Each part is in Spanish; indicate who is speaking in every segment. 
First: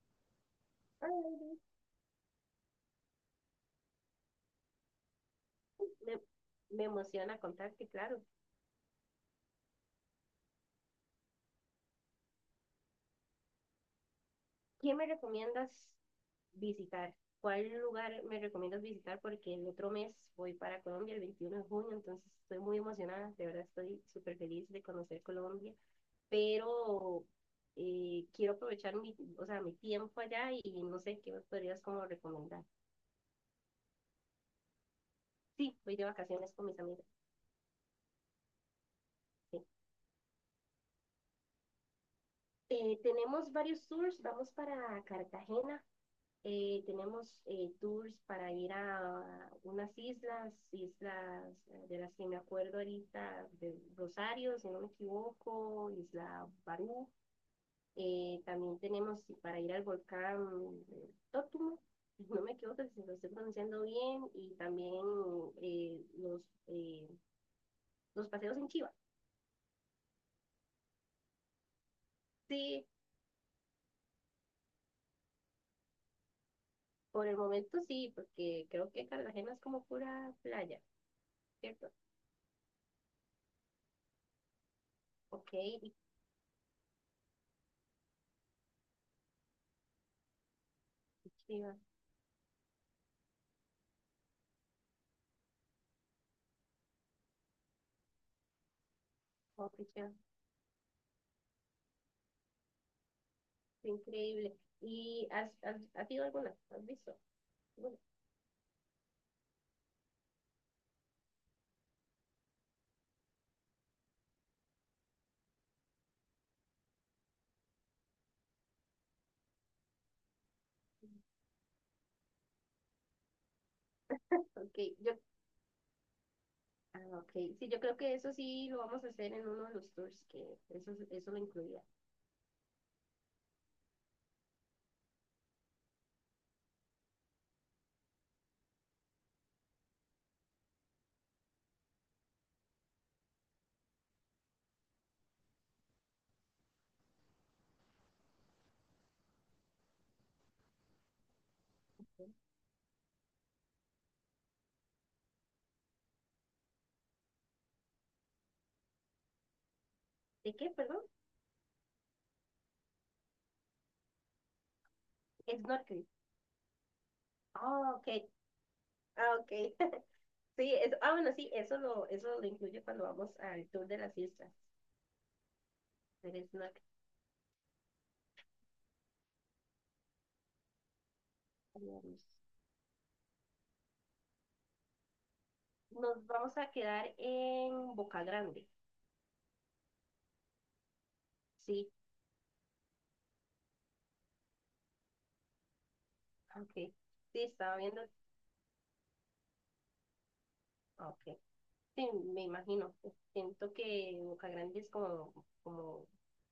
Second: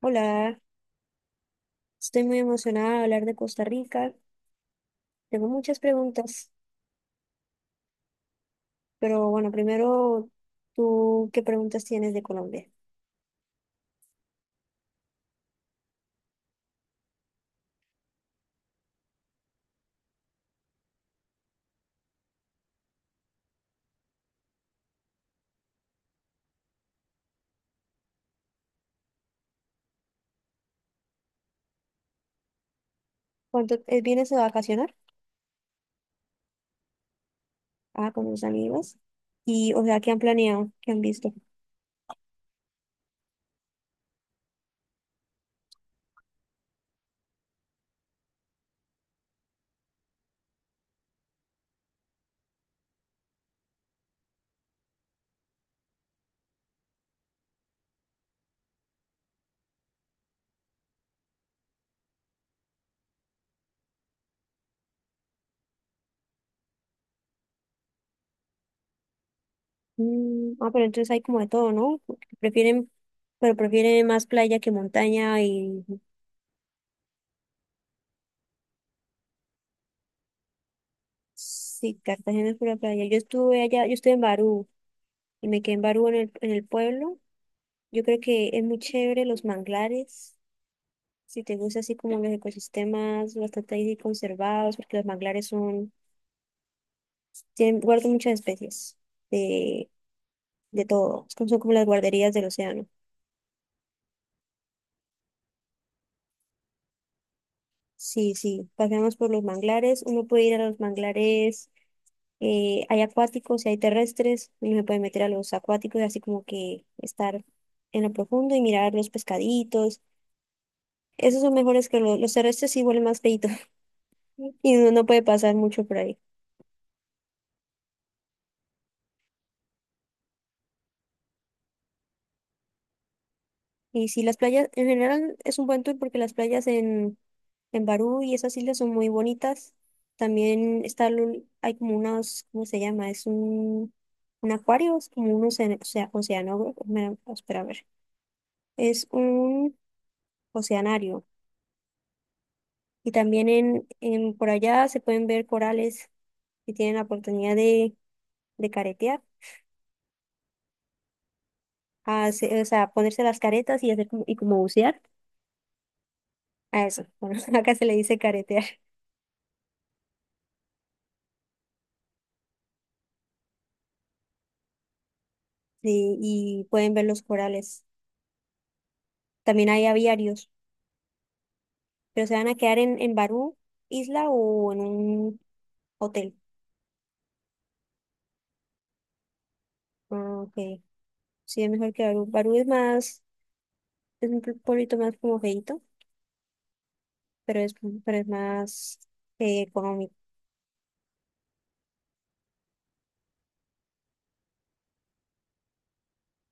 Speaker 1: Hola,
Speaker 2: Ay,
Speaker 1: estoy muy emocionada de hablar de Costa Rica. Tengo muchas
Speaker 2: Me,
Speaker 1: preguntas,
Speaker 2: me emociona contarte, claro.
Speaker 1: pero bueno, primero, ¿tú qué preguntas tienes de Colombia?
Speaker 2: ¿Qué me recomiendas visitar? ¿Cuál lugar me recomiendas visitar? Porque el otro mes voy para Colombia, el 21 de junio, entonces estoy muy emocionada, de verdad estoy súper feliz de conocer Colombia, pero quiero aprovechar mi, o sea, mi tiempo allá y no sé qué me podrías como recomendar.
Speaker 1: ¿Cuánto vienes a vacacionar?
Speaker 2: Sí, voy de vacaciones con mis amigas.
Speaker 1: Ah, con tus amigos.
Speaker 2: Sí.
Speaker 1: Y, o sea, ¿qué han planeado? ¿Qué han visto?
Speaker 2: Tenemos varios tours, vamos para Cartagena. Tenemos tours para ir a unas islas, islas de las que me acuerdo ahorita, de Rosario, si no me equivoco, Isla Barú. También tenemos para ir al volcán Tótumo, si no me equivoco si lo estoy pronunciando bien, y también eh, los, eh, los paseos en Chiva.
Speaker 1: Mm, ah, pero entonces hay como de todo, ¿no?
Speaker 2: Sí,
Speaker 1: Prefieren, prefieren más playa que montaña y
Speaker 2: por el momento sí, porque creo que Cartagena es como pura playa, ¿cierto?
Speaker 1: sí, Cartagena es pura playa. Yo estuve allá, yo estuve en Barú y
Speaker 2: Ok,
Speaker 1: me quedé en
Speaker 2: y
Speaker 1: Barú en el pueblo. Yo creo que es muy chévere los manglares. Si te
Speaker 2: Chiva,
Speaker 1: gusta así como los ecosistemas bastante ahí conservados, porque los manglares son, tienen, guardan muchas especies
Speaker 2: ok,
Speaker 1: de,
Speaker 2: Chiva.
Speaker 1: de todo. Es como- son como las guarderías del océano.
Speaker 2: Increíble. ¿Y has ido alguna? ¿Has visto? Bueno,
Speaker 1: Sí, sí, paseamos por los manglares. Uno puede ir a los manglares, hay acuáticos y hay terrestres. Uno se puede meter a los acuáticos, así como que estar en lo profundo y mirar los pescaditos. Esos son mejores que los terrestres, sí huelen más feitos y
Speaker 2: ok,
Speaker 1: uno no
Speaker 2: yo,
Speaker 1: puede pasar mucho por ahí.
Speaker 2: ah, ok. Sí, yo creo que eso sí lo vamos a hacer en uno de los tours, que eso lo incluía.
Speaker 1: Y sí, las playas en general es un buen tour porque las playas en Barú y esas islas son muy bonitas. También está, el- hay como unos, ¿cómo se llama? Es un acuario, es como un océano, océano, espera a ver. Es un oceanario. Y también en por allá se pueden ver corales y tienen la oportunidad de caretear,
Speaker 2: ¿De qué, perdón?
Speaker 1: hace- o sea, ponerse las caretas y hacer como, y como bucear.
Speaker 2: Snorkel.
Speaker 1: A eso, bueno, acá se le
Speaker 2: Ah,
Speaker 1: dice
Speaker 2: ok.
Speaker 1: caretear.
Speaker 2: Ah, ok. Sí, eso, ah, bueno, sí, eso lo incluye cuando vamos al tour de las islas.
Speaker 1: Sí,
Speaker 2: Del
Speaker 1: y
Speaker 2: snorkel.
Speaker 1: pueden ver los corales. También hay aviarios,
Speaker 2: Vamos.
Speaker 1: pero se van a quedar en Barú, isla o en un
Speaker 2: Nos
Speaker 1: hotel.
Speaker 2: vamos a quedar en Boca Grande.
Speaker 1: Ah, ok. Sí, es
Speaker 2: Sí,
Speaker 1: mejor que Barú. Barú es más, es un pueblito más como feíto,
Speaker 2: ok. Sí,
Speaker 1: pero es,
Speaker 2: estaba viendo.
Speaker 1: pero es más económico.
Speaker 2: Ok. Sí, me imagino. Pues, siento que Boca Grande es como, como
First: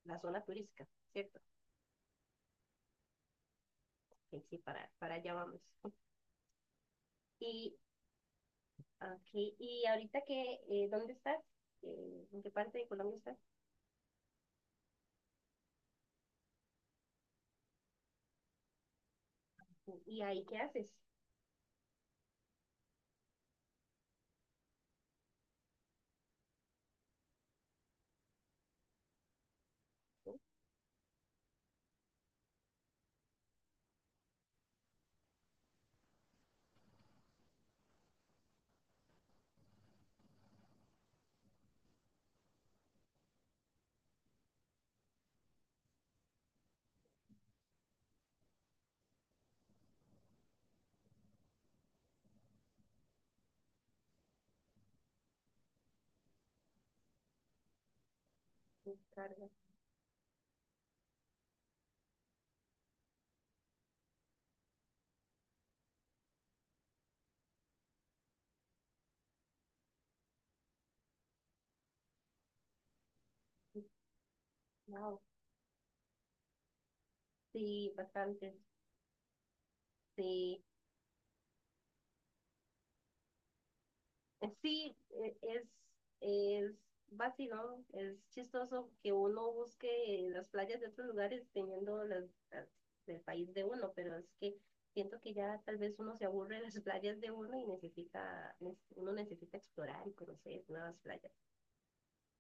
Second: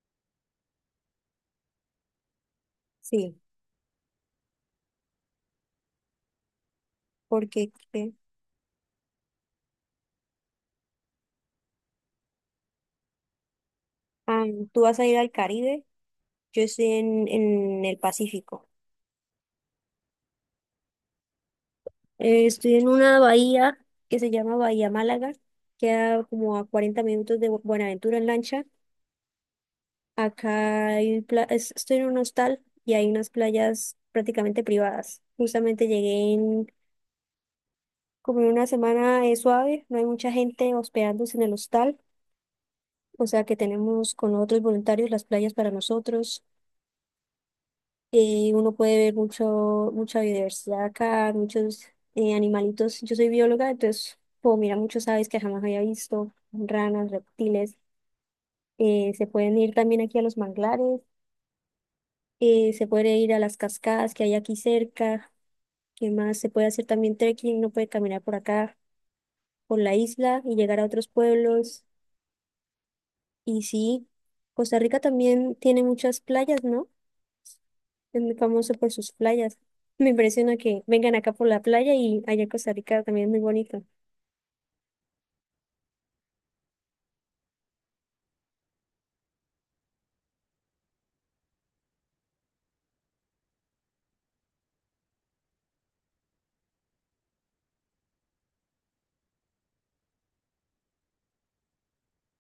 Speaker 2: la zona turística, ¿cierto?
Speaker 1: Sí,
Speaker 2: Sí, sí, para allá vamos.
Speaker 1: porque
Speaker 2: Y,
Speaker 1: ¿qué?
Speaker 2: aquí, y ahorita que, ¿dónde estás? ¿En qué parte de Colombia estás?
Speaker 1: Ah, tú vas a ir al Caribe, yo estoy en el Pacífico.
Speaker 2: ¿Y ahí qué haces?
Speaker 1: Estoy en una bahía que se llama Bahía Málaga, queda como a 40 minutos de Bu- Buenaventura en lancha. Acá hay pla- es- estoy en un hostal y hay unas playas prácticamente privadas. Justamente llegué en como en una semana suave, no hay mucha gente hospedándose en el hostal, o sea que tenemos con otros voluntarios las playas para nosotros. Uno puede ver mucho, mucha biodiversidad acá, muchos animalitos. Yo soy bióloga, entonces puedo mirar muchos aves que jamás había visto, ranas, reptiles. Se
Speaker 2: Carga.
Speaker 1: pueden ir también aquí a los manglares, se puede ir a las cascadas que hay aquí cerca. ¿Qué más? Se puede hacer también trekking, uno puede caminar por acá, por la isla y llegar a otros pueblos. Y sí, Costa Rica
Speaker 2: Wow.
Speaker 1: también tiene muchas playas, ¿no?
Speaker 2: Sí,
Speaker 1: Es muy
Speaker 2: bastante.
Speaker 1: famoso por sus playas. Me impresiona
Speaker 2: Sí.
Speaker 1: que vengan acá por la playa y allá en Costa Rica también es muy bonito.
Speaker 2: eh, sí, eh, es, es vacilón, es chistoso que uno busque las playas de otros lugares teniendo las del país de uno, pero es que siento que ya tal vez uno se aburre de las playas de uno y necesita, uno necesita explorar y conocer nuevas playas.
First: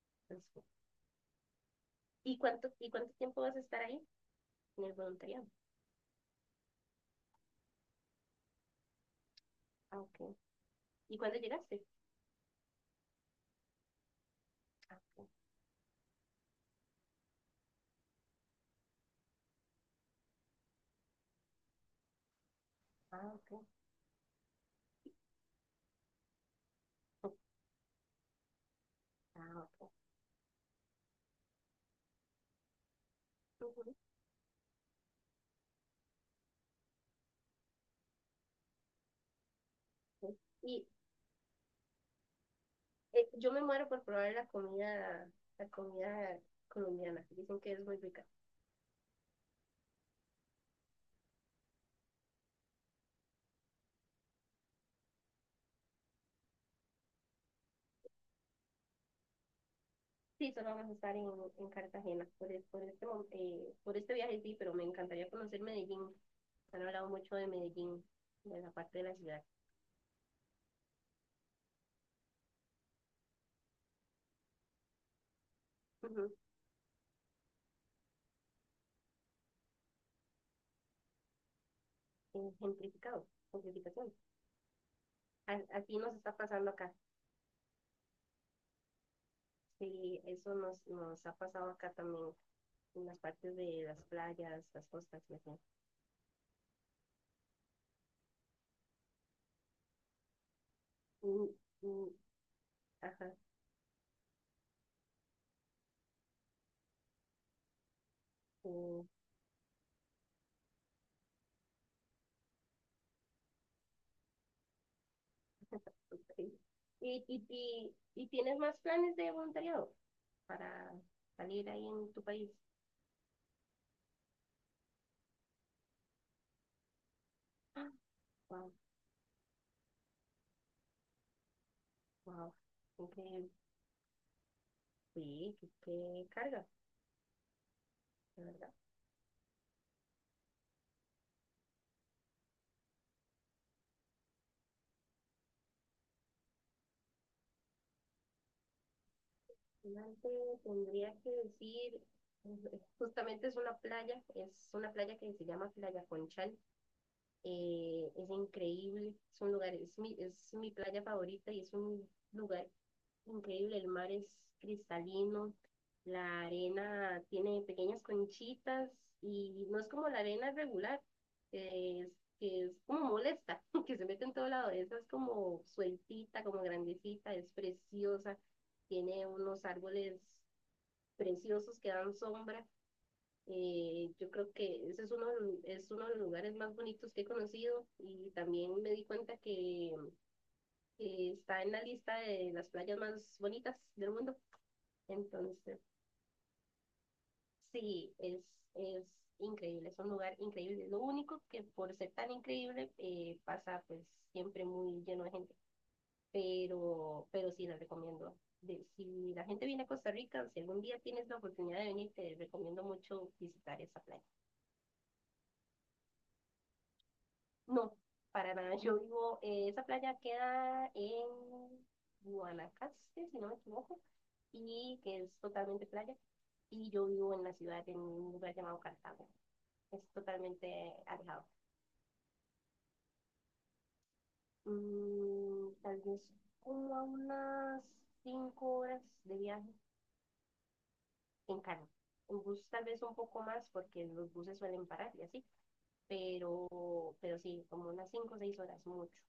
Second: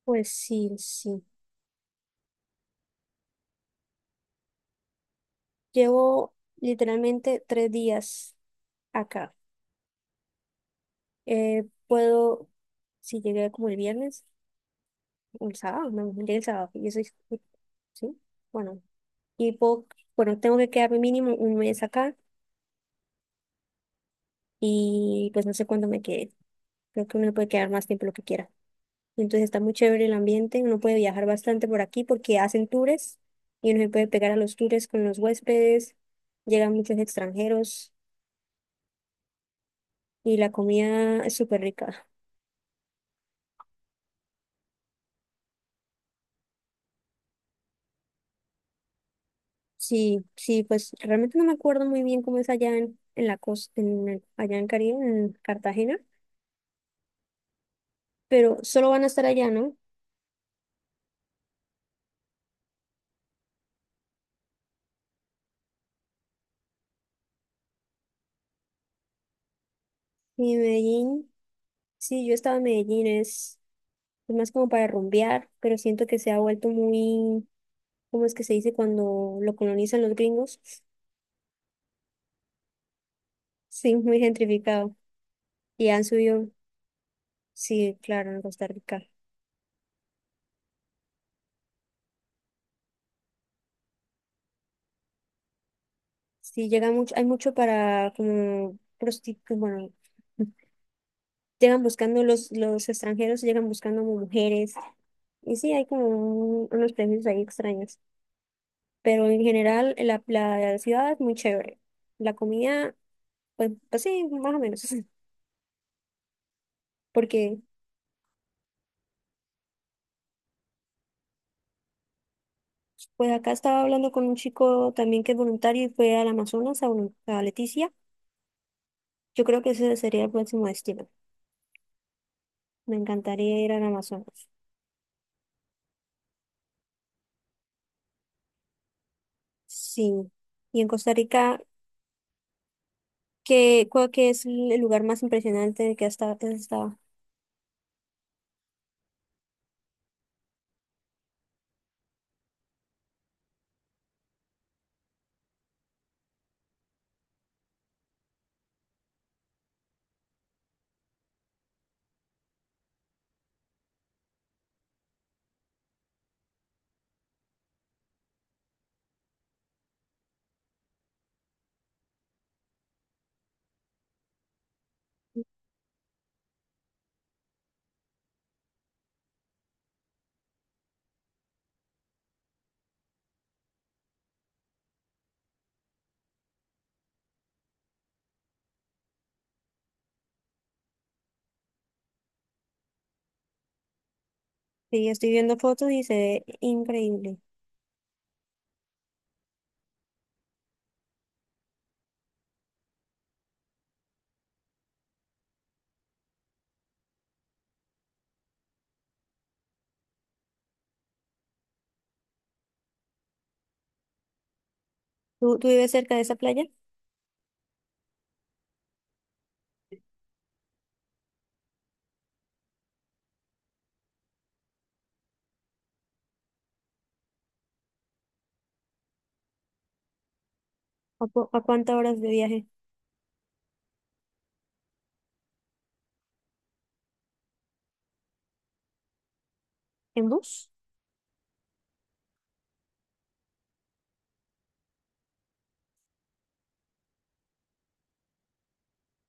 Speaker 1: Pues
Speaker 2: Entonces,
Speaker 1: sí, sí.
Speaker 2: ¿y cuánto tiempo vas a estar ahí en el voluntariado?
Speaker 1: Llevo literalmente 3 días acá.
Speaker 2: Ah, ok. ¿Y cuándo
Speaker 1: Eh,
Speaker 2: llegaste?
Speaker 1: puedo, si llegué como el viernes
Speaker 2: Ah, ok.
Speaker 1: o el sábado, no, llegué el sábado. Yo soy, sí, bueno. Y tengo que quedarme mínimo 1 mes acá.
Speaker 2: Ah, ok.
Speaker 1: Y pues no sé cuándo me quede. Creo que uno puede quedar más tiempo lo que quiera. Entonces está
Speaker 2: Ah,
Speaker 1: muy
Speaker 2: ok.
Speaker 1: chévere el ambiente, uno puede viajar bastante por aquí porque hacen tours y uno se
Speaker 2: Ujú.
Speaker 1: puede pegar a los tours con los huéspedes, llegan muchos extranjeros y
Speaker 2: Sí.
Speaker 1: la
Speaker 2: ¿Y,
Speaker 1: comida es súper rica.
Speaker 2: yo me muero por probar la comida colombiana. Que dicen que es muy rica.
Speaker 1: Sí, sí, pues realmente no me acuerdo muy bien cómo es allá en la costa, en, el- allá en Caribe, en Cartagena, pero solo van a estar allá, ¿no?
Speaker 2: Sí, solo vamos a estar en Cartagena por, por este, por este viaje, sí, pero me encantaría conocer Medellín. Han hablado mucho de Medellín, de la parte de la ciudad.
Speaker 1: Y en Medellín, sí, yo estaba en Medellín, es más como para rumbear, pero siento que
Speaker 2: Ujú.
Speaker 1: se ha vuelto muy, ¿cómo es que se dice cuando lo colonizan los gringos?
Speaker 2: Gentrificado,
Speaker 1: Sí,
Speaker 2: gentrificación.
Speaker 1: muy gentrificado. Y
Speaker 2: Aquí
Speaker 1: han
Speaker 2: nos está
Speaker 1: subido,
Speaker 2: pasando acá.
Speaker 1: sí, claro, en Costa Rica.
Speaker 2: Sí, eso nos ha pasado acá también, en las partes de las playas, las costas y así.
Speaker 1: Sí, llega mucho, hay mucho para como prostitutas, bueno,
Speaker 2: Mm,
Speaker 1: llegan
Speaker 2: mm,
Speaker 1: buscando los
Speaker 2: ajá.
Speaker 1: extranjeros, llegan buscando como mujeres. Y sí, hay como un- unos premios ahí extraños.
Speaker 2: eh,
Speaker 1: Pero en general, la ciudad es muy chévere. La comida, pues, pues sí, más o menos.
Speaker 2: Ok. ¿Y,
Speaker 1: Porque
Speaker 2: y tienes más planes de voluntariado para salir ahí en tu país?
Speaker 1: pues acá estaba hablando con un chico también que es voluntario y fue al Amazonas, a, volun- a
Speaker 2: Ah,
Speaker 1: Leticia.
Speaker 2: wow,
Speaker 1: Yo creo que ese sería el próximo destino.
Speaker 2: wow.
Speaker 1: Me
Speaker 2: Increíble.
Speaker 1: encantaría ir al Amazonas.
Speaker 2: Sí, qué, qué carga, la verdad.
Speaker 1: Sí. Y en Costa Rica, ¿qué, cuál que es el lugar más impresionante que hasta has estado?
Speaker 2: Adelante tendría que decir, justamente es una playa que se llama Playa Conchal. Es increíble, es un lugar, es es mi playa favorita y es un lugar increíble, el mar es cristalino, la arena tiene pequeñas conchitas y no es como la arena regular, que es, que es como molesta, que se mete en todo lado. Esa es como sueltita, como grandecita, es preciosa, tiene unos árboles preciosos que dan sombra. Yo creo que ese es uno, es uno de los lugares más bonitos que he conocido y también me di cuenta que está en la lista de las playas más bonitas del mundo.
Speaker 1: Sí, estoy viendo
Speaker 2: Entonces,
Speaker 1: fotos y se ve increíble.
Speaker 2: sí, es increíble, es un lugar increíble. Lo único que por ser tan increíble pasa pues siempre muy lleno de gente, pero sí les recomiendo. Si la gente viene a Costa Rica, si algún día tienes la oportunidad de venir, te recomiendo mucho visitar esa playa.
Speaker 1: ¿Tú vives cerca de esa playa?
Speaker 2: No, para nada, yo vivo, esa playa queda en Guanacaste, si no me equivoco, y que es totalmente playa, y yo vivo en la ciudad, en un lugar llamado Cartago. Es totalmente
Speaker 1: ¿A,
Speaker 2: alejado.
Speaker 1: cu- a cuántas horas de viaje?
Speaker 2: Mm, tal vez como a unas 5 horas de viaje
Speaker 1: ¿En bus?
Speaker 2: en carro. En bus tal vez un poco más porque los buses suelen parar y así, pero sí, como unas 5 o 6 horas, mucho.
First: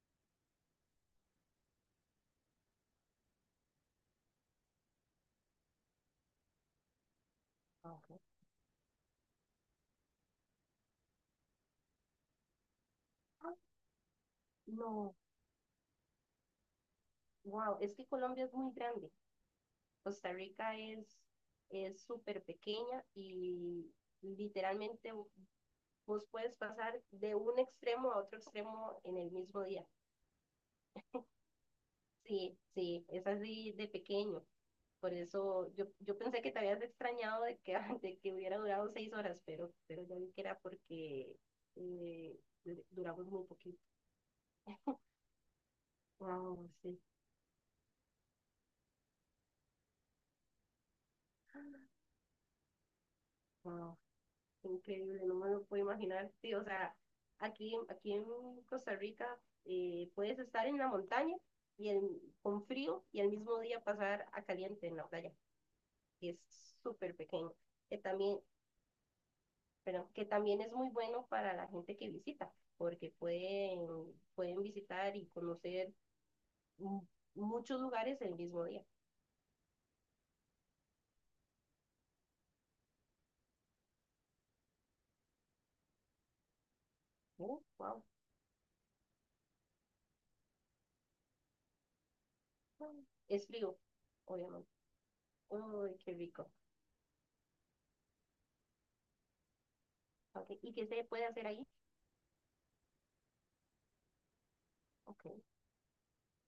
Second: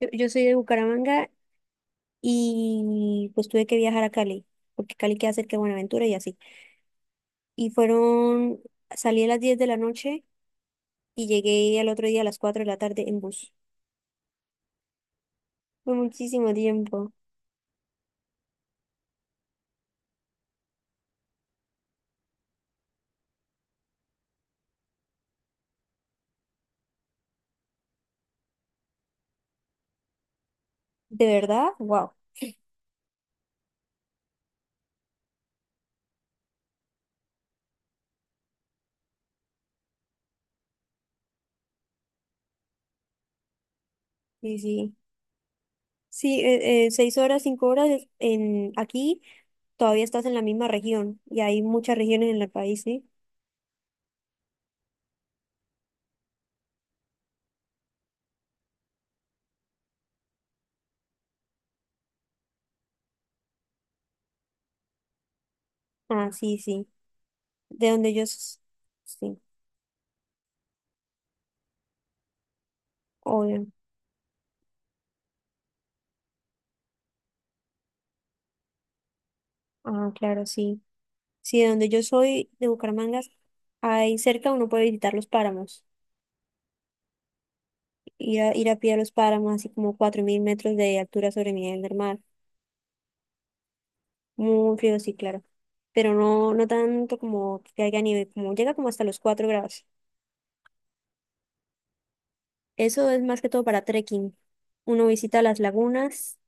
Speaker 1: Yo soy de Bucaramanga y pues tuve que viajar a Cali, porque Cali queda cerca de Buenaventura y así. Y
Speaker 2: Ah, ok.
Speaker 1: fueron, salí a las 10 de la noche y llegué al otro día a las 4 de la tarde en bus.
Speaker 2: Ah, no,
Speaker 1: Fue muchísimo tiempo.
Speaker 2: wow, es que Colombia es muy grande. Costa Rica es súper pequeña y literalmente vos puedes pasar de un extremo a otro extremo en el mismo día.
Speaker 1: ¿De verdad? Wow.
Speaker 2: Sí, sí, es así de pequeño. Por eso yo, yo pensé que te habías extrañado de que, de que hubiera durado 6 horas, pero ya vi que era porque eh, duramos muy poquito.
Speaker 1: Sí, sí. Sí,
Speaker 2: Wow, sí,
Speaker 1: 6 horas, 5 horas es- en aquí todavía estás en la misma región y hay muchas regiones en el país, ¿sí?
Speaker 2: wow, increíble, no me lo puedo imaginar. Sí, o sea, aquí, aquí en Costa Rica puedes estar en la montaña y con frío y al mismo día pasar a caliente en la playa. Y
Speaker 1: Ah,
Speaker 2: es
Speaker 1: sí, sí.
Speaker 2: súper pequeño.
Speaker 1: De donde yo,
Speaker 2: También
Speaker 1: s- sí,
Speaker 2: pero que también es muy bueno para la gente que visita, porque
Speaker 1: obvio.
Speaker 2: pueden, pueden visitar y conocer mu- muchos lugares el mismo día.
Speaker 1: Ah, claro, sí. Sí, de donde yo soy, de Bucaramanga, ahí cerca uno puede visitar los páramos,
Speaker 2: Wow.
Speaker 1: ir a pie a los páramos, así como 4.000 metros de altura sobre el nivel del mar.
Speaker 2: Es frío, obviamente.
Speaker 1: Muy frío, sí, claro.
Speaker 2: Uy,
Speaker 1: Pero
Speaker 2: qué rico.
Speaker 1: no, no tanto como que haya nieve, como llega como hasta los 4 grados.
Speaker 2: Okay. ¿Y qué se puede hacer ahí?
Speaker 1: Eso es más que todo para trekking. Uno
Speaker 2: Ok,
Speaker 1: visita las lagunas,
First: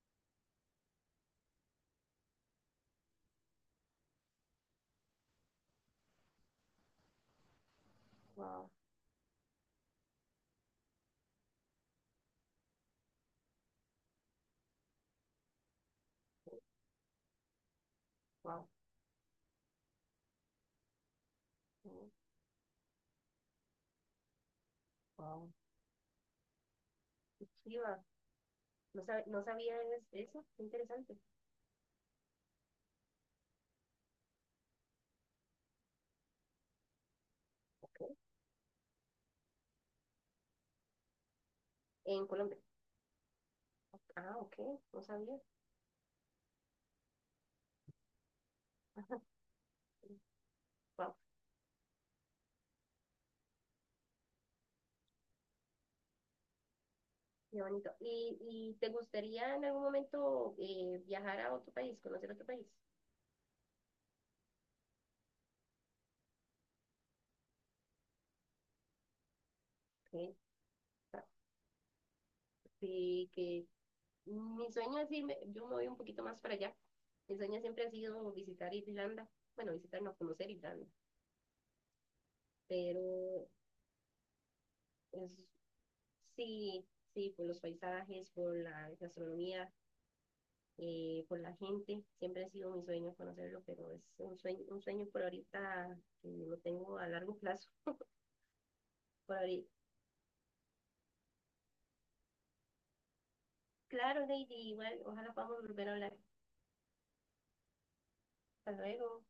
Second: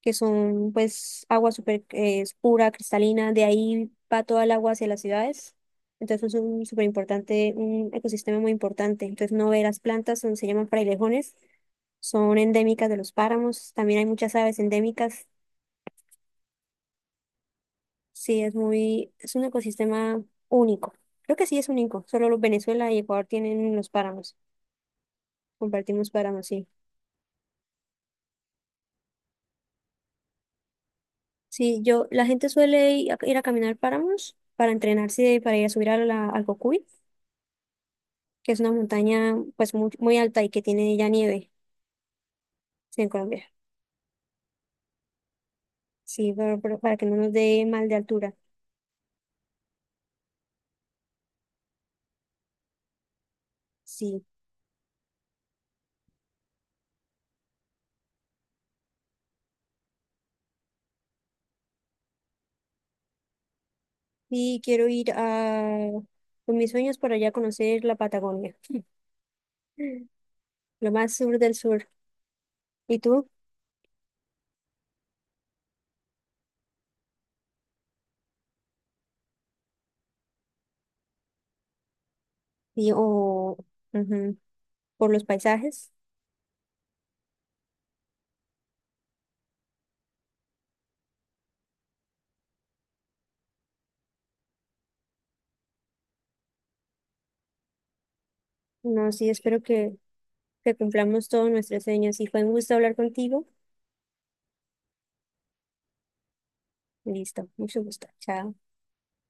Speaker 1: que son pues agua súper pura, cristalina, de ahí va toda el agua hacia las ciudades. Entonces es un súper importante, un ecosistema muy
Speaker 2: wow,
Speaker 1: importante. Entonces no ve las plantas, son- se llaman frailejones, son endémicas de los páramos, también hay muchas aves endémicas. Sí, es
Speaker 2: wow,
Speaker 1: muy, es un ecosistema único. Creo que sí es único, solo los Venezuela y Ecuador tienen los páramos.
Speaker 2: wow.
Speaker 1: Compartimos páramos, sí.
Speaker 2: Qué chiva. No, no sabía eso, qué interesante.
Speaker 1: Sí, yo, la gente suele ir a, ir a caminar páramos para entrenarse, y para ir a subir a la, al Cocuy,
Speaker 2: Okay.
Speaker 1: que es una montaña pues muy, muy alta y que tiene ya nieve,
Speaker 2: En Colombia.
Speaker 1: sí, en Colombia.
Speaker 2: Ah, ok, no sabía.
Speaker 1: Sí, pero para que no nos dé mal de altura.
Speaker 2: Wow,
Speaker 1: Sí.
Speaker 2: qué bonito. Y te gustaría en algún momento viajar a otro país, conocer otro país?
Speaker 1: Y quiero ir a, con mis sueños por allá a conocer la Patagonia,
Speaker 2: Exacto.
Speaker 1: lo más sur del sur. ¿Y
Speaker 2: Sí,
Speaker 1: tú?
Speaker 2: que mi sueño es irme, yo me voy un poquito más para allá. Mi sueño siempre ha sido visitar Irlanda. Bueno, visitar, no conocer Irlanda,
Speaker 1: Y,
Speaker 2: pero
Speaker 1: o, ujú, por los
Speaker 2: es,
Speaker 1: paisajes.
Speaker 2: sí, sí, por los paisajes, por la gastronomía, por la gente. Siempre ha sido mi sueño conocerlo, pero es un sueño por ahorita que lo tengo a largo plazo.
Speaker 1: No, sí,
Speaker 2: Por
Speaker 1: espero
Speaker 2: ahorita.
Speaker 1: que cumplamos todos nuestros sueños. Y fue un gusto hablar contigo.
Speaker 2: Claro, Lady, igual, ojalá podamos volver a hablar.
Speaker 1: Listo, mucho gusto. Chao.
Speaker 2: Hasta luego.